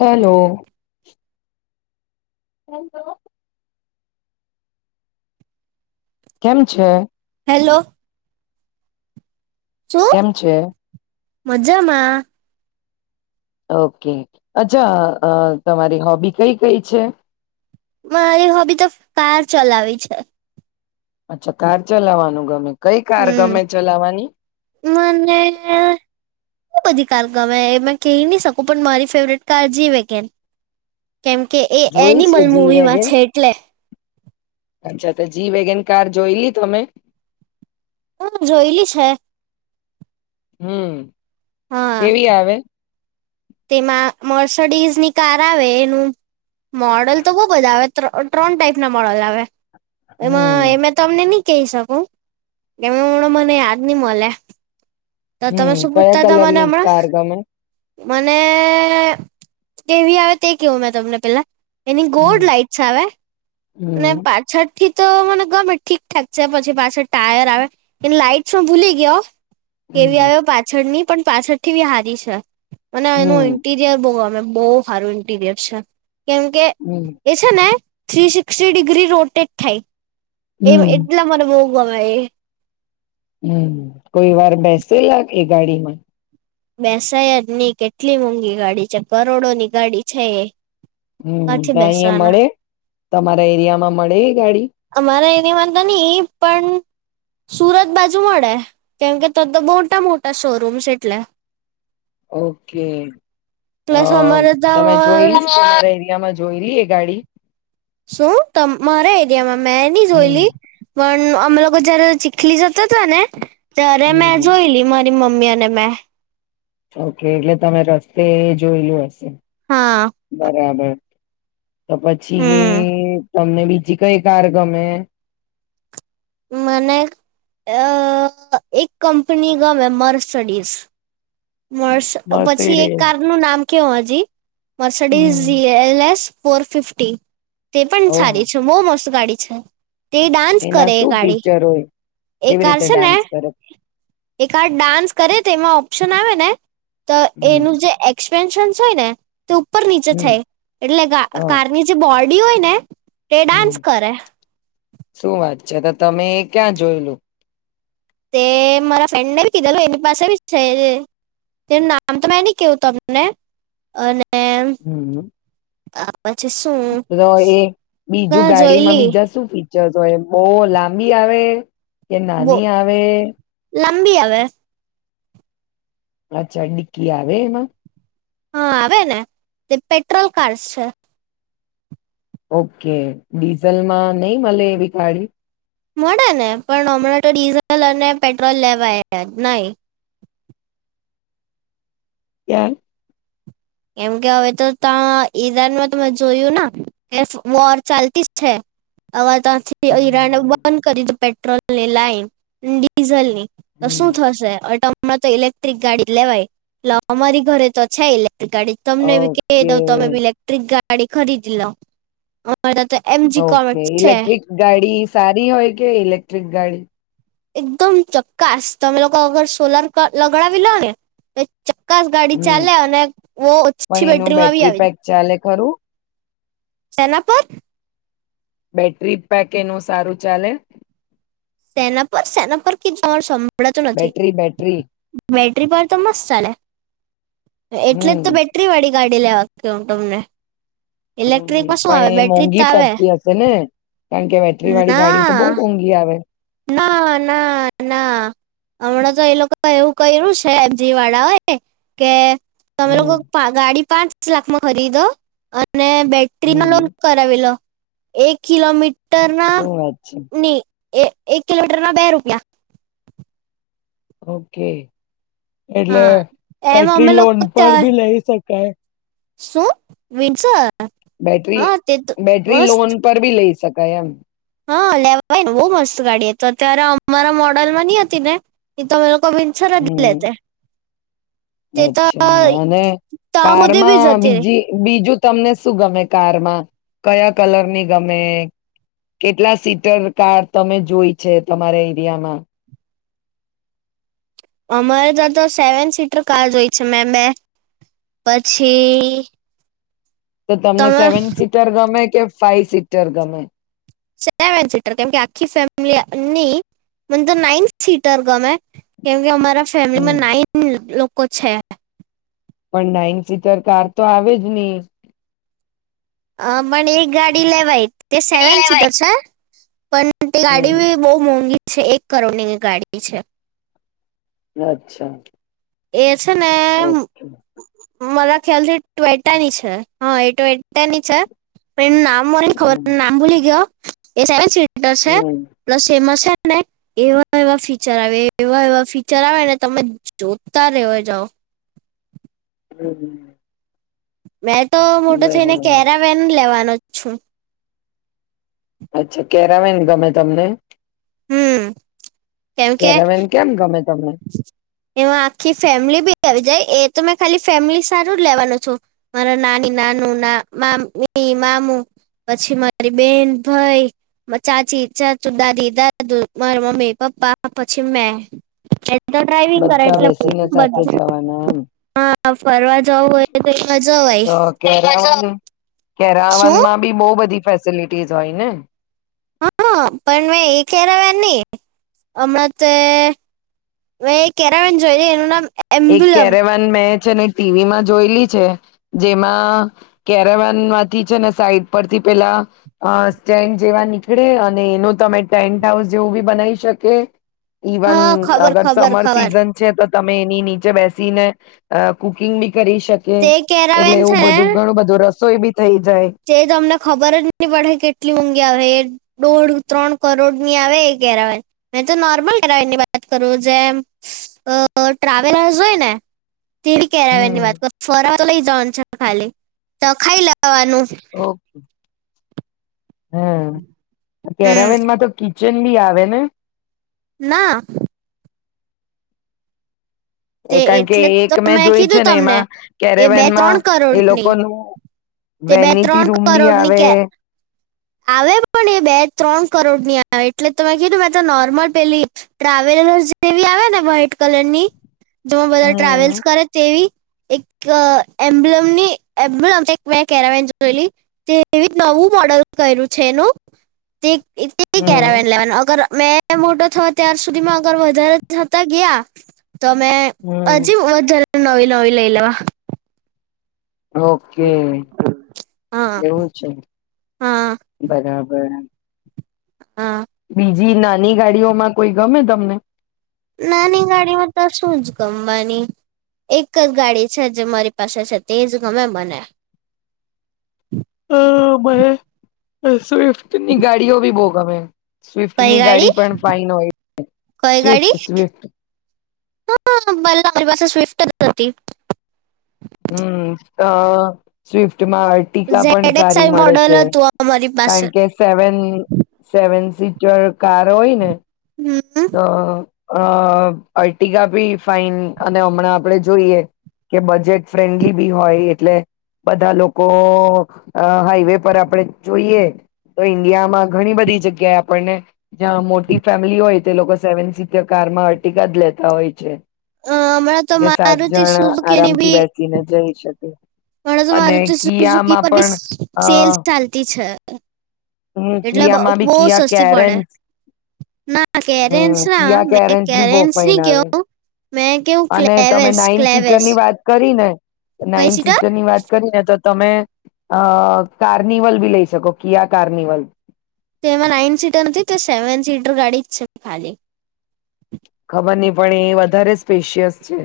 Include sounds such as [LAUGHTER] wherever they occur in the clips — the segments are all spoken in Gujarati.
[INAUDIBLE] હેલો. હલો. કેમ છે? હેલો. શું? કેમ છે? મજામાં. ઓકે. અચ્છા અહ તમારી હોબી કઈ-કઈ છે? મારી હોબી તો કાર ચલાવી છે. અચ્છા. કાર ચલાવવાનું ગમે? કંઈ કાર હમ. ગમે ચલાવવાની? મને બધી કાર ગમે એ મે કહી નહી શકું, પણ મારી ફેવરેટ કાર જી વેગેન. કેમ કે એ જોઈ છે એનિમલ જી મૂવીમાં વેગન છે એટલે. અચ્છા તો જી વેગન કાર જોઈલી તમે? હા જોયેલી છે. હમ્મ. હા. તેમાં મર સડીઝની કાર આવે એનું મોડલ તો બહ બધા આવે. ત્રણ ત્રણ ટાઈપ ના મોડલ આવે. હમ એમાં એમે તમને નહી કહી શકું કેમ કે હમણાં મને યાદ નહી મલે. હમ કયા કલરની કાર ગમે? મને કેવી આવે તે કેવું મેં તમને પેલા એની હમ ગોડ લાાઈટ્સ આવે. ને હમ પાછડ થી તો મને ગમે ઠીકઠાક છે પછી પાછ ટાયર આવે એ લાઈટસ ભૂલી ગયા કેવી હમ આવ્યો પાછળની પણ પાછળથી બી હારી છે. અને એનું હમ ઇન્ટિરિયર બવ ગમે. બહુ હારું ઇન્ટીરિયર છે. કેમ કે હમ એ છે ને થ્રી શિકસ શિક્ષ્ટિ ડિગ્રી રોટેટ થાય. એ હમ એટલા મને બવ ગમે એ. હમ કોઈ વાર બેસે લાગ એ ગાડી માં. બેસાય જ નહિ. કેટલી મોંઘી ગાડી છે, કરોડોની ગાડી છે એ કાથી હમ અહીં બેસવાના મળે તમારા એરિયા માં મળે એ ગાડી? અમારા એની વાંધો નહી પણ સુરત બાજુ મળે કેમકે તો તો મોટા મોટા શોરૂમ્સ એટલે ઓકે પ્લસ અમારે તમે ત્યાં જોય લ તમારા એરિયામાં જોયલી એ ગાડી? શું? તમ, મારા એરિયામાં મેં ની હમ જોયેલી પણ અમે લોકો જ્યારે ચીખલી જતા હતા ને ત્યારે હમ મે હમ જોયેલી મમ્મી અને મેં. ઓકે એટલે તમે રસ્તે જોયલું હશે. હા બરાબર તો હમ પછી તમને બીજી કઈ કાર ગમે મને એક કંપની કા મેમ્બર સ્ટડીઝ મર્સ પછી એક મર્સિડીઝ કાર નું નામ કેવ હજી હમ મર્સડીઝ એલસ ફોર ફિફ્ટી તે પણ સારી ઓહો છે. બોવ મસ્ત ગાડી અચ્છા. તે ડાન્સ એના કરે એક શું ગાડી, ફીચર હોય એક કેવી કાર રીતે છે, ને ડાન્સ કરે એક આ ડાન્સ કરે તેમાંગુ ના આવે ને. તો હમ એનું જે એ પેન્શન હોય ને. તે ઉપર નીચે હમ છે, એટલે હ કારની જે બોલ્ટ હોયને. તે ડાન્સ કરે. અચ્છા તો તમે ક્યાં જોયે લુ? તે મારા ફ્રેન્ડ ને બી કીધેલું એની પાસે બી છે, તેનું નામ તો મેં નહી કેવું તમને, અને હમ્મ. પછી શું તો એ, બીજું ના ગાડી માં જોયલી બીજા શું ફી તો એ બહ લાંબી આવે. કે નાની આવે. લંબી આવેે. અચ્છા નકી આવે એમાં? હા આવે, ને તે પેટ્રોલ કારસ છે. ઓકે. ડીઝલમાં નહીં મલે એવી ગાડી? મળે ને, પણ હમણાં તો ડીઝલ અને પેટ્રોલ લેવાય જ નહીં. [UNINTELLIGIBLE] કેમ કે હવે તો ત્યા ઈરાનમાં તમે જોયું ના કે વોર ચાલતી જ સે. [UNINTELLIGIBLE] ત્યાથી અ ઈરાન હમ, બંધ કરી દીધ પેટ ટ્રોલ ની લાઈન, ડીઝલ ની તો શું હમ. થશે અટ હમણાં તો ઇલેક્ટ્રિક ગાડી લેવાય, એટલે અમારી ઘરે તો છે ઇલે ટ્રીક ગાડી. તમને બી કહી ઓકે દઉં તમે બી ઇલેક્ટ્રિક ગા ડી ખરીદી લો. અમારે ત્યાં તો એમજી ઓકે. કોમેટ છે ઇલેક્ટ્રિક ગાડી સારી હોય કે ઇલેક્ટ્રિક ગાડી? એકદમ જકાસ. તમે લોકો અગર સોલાર ક લગડાવી લો ને એ જકાસ ગાડી હમ ચાલે અને બહું પણ ઓછી એનું બેટરીમાં બી બેટરી આવી [UNINTELLIGIBLE] પેક ચાલે ખરું? શેના પર? બેટરી પેક એનું સારું ચાલે? શેના પર શેના પર [UNINTELLIGIBLE] સંભળાતું નથી. બેટરી બેટરી બેટરી પાવર તો મસ્ત ચાલે. એટલે જ હમ તો બેટરી વાળી ગાડી લેવા કે હું તમને ઇલેક્ટ્રિકમાં શું આવે પણ એ બેટરી જ તો મોંઘી આવે પડતી હશે ને કારણ કે બેટરી વાળી ગાડી ના તો બહુ મોંઘી આવે ના ના ના હમણાં તો એ લોકો એવું કર્યું છે એબજી વાળા એ કે તમે હમ લોકો ગાડી પાંચ દસ લાખમાં હરી દ અને બેટરી ન લોન હમ કરાવી લો એક કિલોમીટર ટરના શું વાત છે ની એક એક કિલોમીટર ના બે રૂપિયા ઓકે એટલે હા એમ અમે બેટરી લોન લોકો પર ત્યાર ભી લઈ શકાય શું વિસ બેટરી બેટરી લોન પર ભી લઈ સક ક હા લેવાય ને બહુ મસ્ત ગાડી હતી તો અત્યારે અમારા મોડલ માં નની હતી ને એ તો અમે કબિનસર ગલે છે હમ અચ્છા અને હુધી બી કારમાં જતી રહી બીજી બીજું તમને શું ગમે કારમાં કયા કલર ની ગમે કેટલા [UNINTELLIGIBLE] કાર તમે જોઈ છે તમારા એરિયામાં અમારે ત્યા તો સેવન સીટર કાર જો હોય છે મેમ બે પછી તો તમને તમે સેવન સીટર ગમે કે ફાઈવ સીટર ગમે સેવન સીટર કેમકે આખી ફેમિલી નહી મને તો નાઈન સીટર ગમે કેમકે અમારા હમ ફેમિલીમાં નાન કો છે પણ નાઈન સીટર કાર તો આવેજ નહી અ મને એક ગાડી [UNINTELLIGIBLE] તે સેવન સીટર છે પણ ગાડી હમ ભ બહુ મોંગી છે. એક કરોડની ગાડી છે. અચ્છા, એ છે, ને ઓકે. મારા ખ્યાલ થી ટ્વેટાની છે. હા એ ટ્વેટાની છે, પણ એનું નામ તર એ ખબર હમ નામ બ ક એ સેવન શીટ ટર છે. હમ પ્લસ ફેમસ છે ને એવા એવા ફીચર આવે એવા એવા ફીચર આવે ને તમે જો તા રેવા જાઓ. હમ્મ. મેં તો મોટું થઈને કેરાવેેન લેવાન લછું. અચ્છા કેરામેને ગમે તમને? હમ્મ. કેરામન કેમ ગમે તમ એમાં આખી ફેમિલી બી કરી જાય. એ તો મે ખાલી ફેમિલી સારું જ લેવાનું છો. મારા નાની, નાનું નામ મામુ પછી, મારી બેન, ભાઈ, ચાચી, ચાચુ, દાદી, દાદુ, મારા મમ્મી, પપ્પા પછી મેં. કે તો ડ્રાઈવિંગ કર બધા એટલે બેસીને સાથે બધ જવાના એમ હા ફરવા જવું હોય તો, એમાં જવાય. તો કેરાવન શું માં બી બવ બધી ફેસિલિટીસ હોયને. હા, પણ મેં એ કેરાવેન નહી, હમણાં તે મેં કેરાવેન જોય એનું નામ એક એમ્બ્યુલમ કેરેવાન મે છે ટીવીમાં જોયેલી છે, જેમાં કેરેવનમાંથી છે ને સાઈડ પરથી પેલા સ્ટેન્ડ જેવા નીકળે અને એનું તમે ટેન્ટ હાઉસ જેવું બી બનાવી શકે. ઇવન હા ખબર અગર ખબર સમર ખબર સીઝન છે તો તમે એની ની બેસીને, અ કુકિંગ કરી શકે, તે એટલે એવું બધું ઘણું બધું રસ તોઈ બી થઈ જાય તે તમને ખબર જ નહી પડે કેટલી ઊંઘી આવે એ દોઢ ત્રણ કરોડની આવે એ કેરા મે તો નોર્મલ એરાની વાત કરું જેમ ટ્રાવેલર્સ હોયને. તેવી કેરાવે ની હમ વાત કર ફર લઈ જન છે. ખાલી, તો ખાઈ લ ખાવાનું. ઓહ. હા, હમ તેરાવેન માં તો કી ચંડી આવે ને. ના. એ તે કારણ કે એટલે એક તો મેં જોય છે કીધું ને તમને એમાં, એ બે કેરેવેનમાં ત્રણ એ કરોડની લોકોનું. તે બે વેનિટી ત્રણ રૂમ બી કરોડની આવે. કે આવે પણ એ બે ત્રણ કરોડ ની આવે એટલે તમે કીધું મેં તો નોર્મલ પેલી ટ્રાવેલર્ જેવી આવે ને વ્હાઈટ કલરની જેમાં બધા હમ ટ્રાવેલ્સ કરે તેવી એક એમ્બ્લમની એમ્બલમમ મેં કેરામેન જોયેલી તેવી નવું મોડલ કર્યું છે એનું તે એ હમ કેરાન લેવન અગર મેં મોટો થયો ત્યાર સુધીમાં આગળ વધારે થતા ગયા. તોમે હમ હજી વધારે નોવી નવી લઈ લેવા. ઓકે હા એવું છે, હા બરાબર. હા [UNINTELLIGIBLE] જી નાની ગાડીઓમાં કોઈ ગમે તમને? નાની ગાડીઓમાં તો શું જ ગમવાની એક જ ગાડી છે જે મારી પાસે છે તે જ ગમે મને. હા બવ. [INAUDIBLE] સ્વિફ્ટ ની ગાડીઓ બી બો ગમે. સ્વિફ્ટ ની ગાડી પણ ફાાઈન હોય. કઈ સ્વિફ્ટ, ગાડી સ્વિફ્ટ. હા ભલે અરી પાસે સ્વિફ્ટ જ હતી. હમ્મ, અ સ્વિફ્ટ ટકાા પણ ઝેડ એક્સ સારી આઈ મળે મોડલ છે, હતું અમારી પાસે કારણ કે સેવન સેવન સીચર કાર હોય ને. હમ તો. અ અર્ટગા ભી ફાઈન અને હમણાં આપડે જોઈએ, કે બજેટ ફ્રેન્ડલી બી હોય એટલે, બધા લોકો હાઈવે પર આપણે જોઈએ તો ઈન્ડિયામાં ઘણી બધી જગ્યાએ આપણને. મોટી ફેમિલી હોય. તે લોકો સેવન સીટર કારમાં અટીકા જ લેતા હોય છે. અ હમણાં તો મારુતિ શુંઝૂકેની બી ને જઈ શકે. ઘણા તો અને મારુતિ ઝૂકી કિયામાં પર બી પણ અ સેલ્સ ચાલતી છે. હમ એટલે બહ કિયામાં બી કિયા સસ્તી પડે, કેરેન્સ ના કેરેન્સ હમ ના કિયા મે કેરેન્સ બી બહુ કેરેન્સની ફાઇન કેવ. આવે અને તમે નાઈન સીટર ની વાત કરી ને, નાઈન સીટર ની વાત કરીને તો તમે, અ કાર્નિવલ બી લઈ શકો કિયા કાર્નિવલ. તે એમાં નાઈન સીટર નથી તો સેવન સીટર ગાડી જ છે ખાલી. ખબર નહ પણ એ વધારે સ્પેશિયસ છે.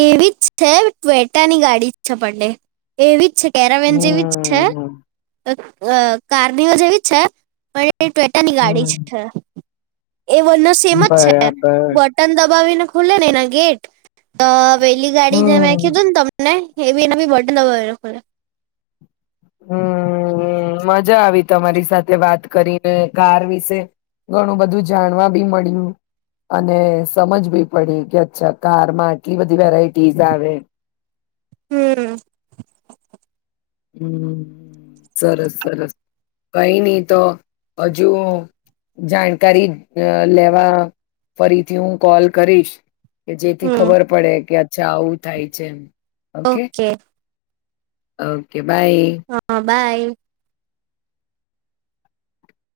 એવી જ છે ટ્વેટાની ગાડી જ છે પંડે, એવી જ છે. કેરાવેન જેવી જ છે, તો. અ કાર્નઓ જેવી છે પણ ટ્વેટા ની ગાડી છે હમ છે એ વણ સેમ જ છે બરાબર બટન દબાવીને ખુલ્લે નહી ના ગેટ. આ. પેલી ગાડી જે મેં હમ કીધું ને તમને. એવી એના બી વધઢ ન એ હમ્મ મજા આવી તમારી સાથે વાત કરીને કાર વિશે ઘણું બધું જાણવા બી મળ્યું અને સમજ બી પડી કે અચ્છા કારમાં આટલી બધી વેરાઈટી આવે. હમ્મ. હમ્મ સરસ સરસ કઈ નહી તો હજુ જાણકારી અ લેવા ફરીથી હું કોલ કરીશ. કે જેથી ખબર હમ પડે કે છા આવું થાય છે એમ. ઓકે. અ. બાઈ. હા બાય.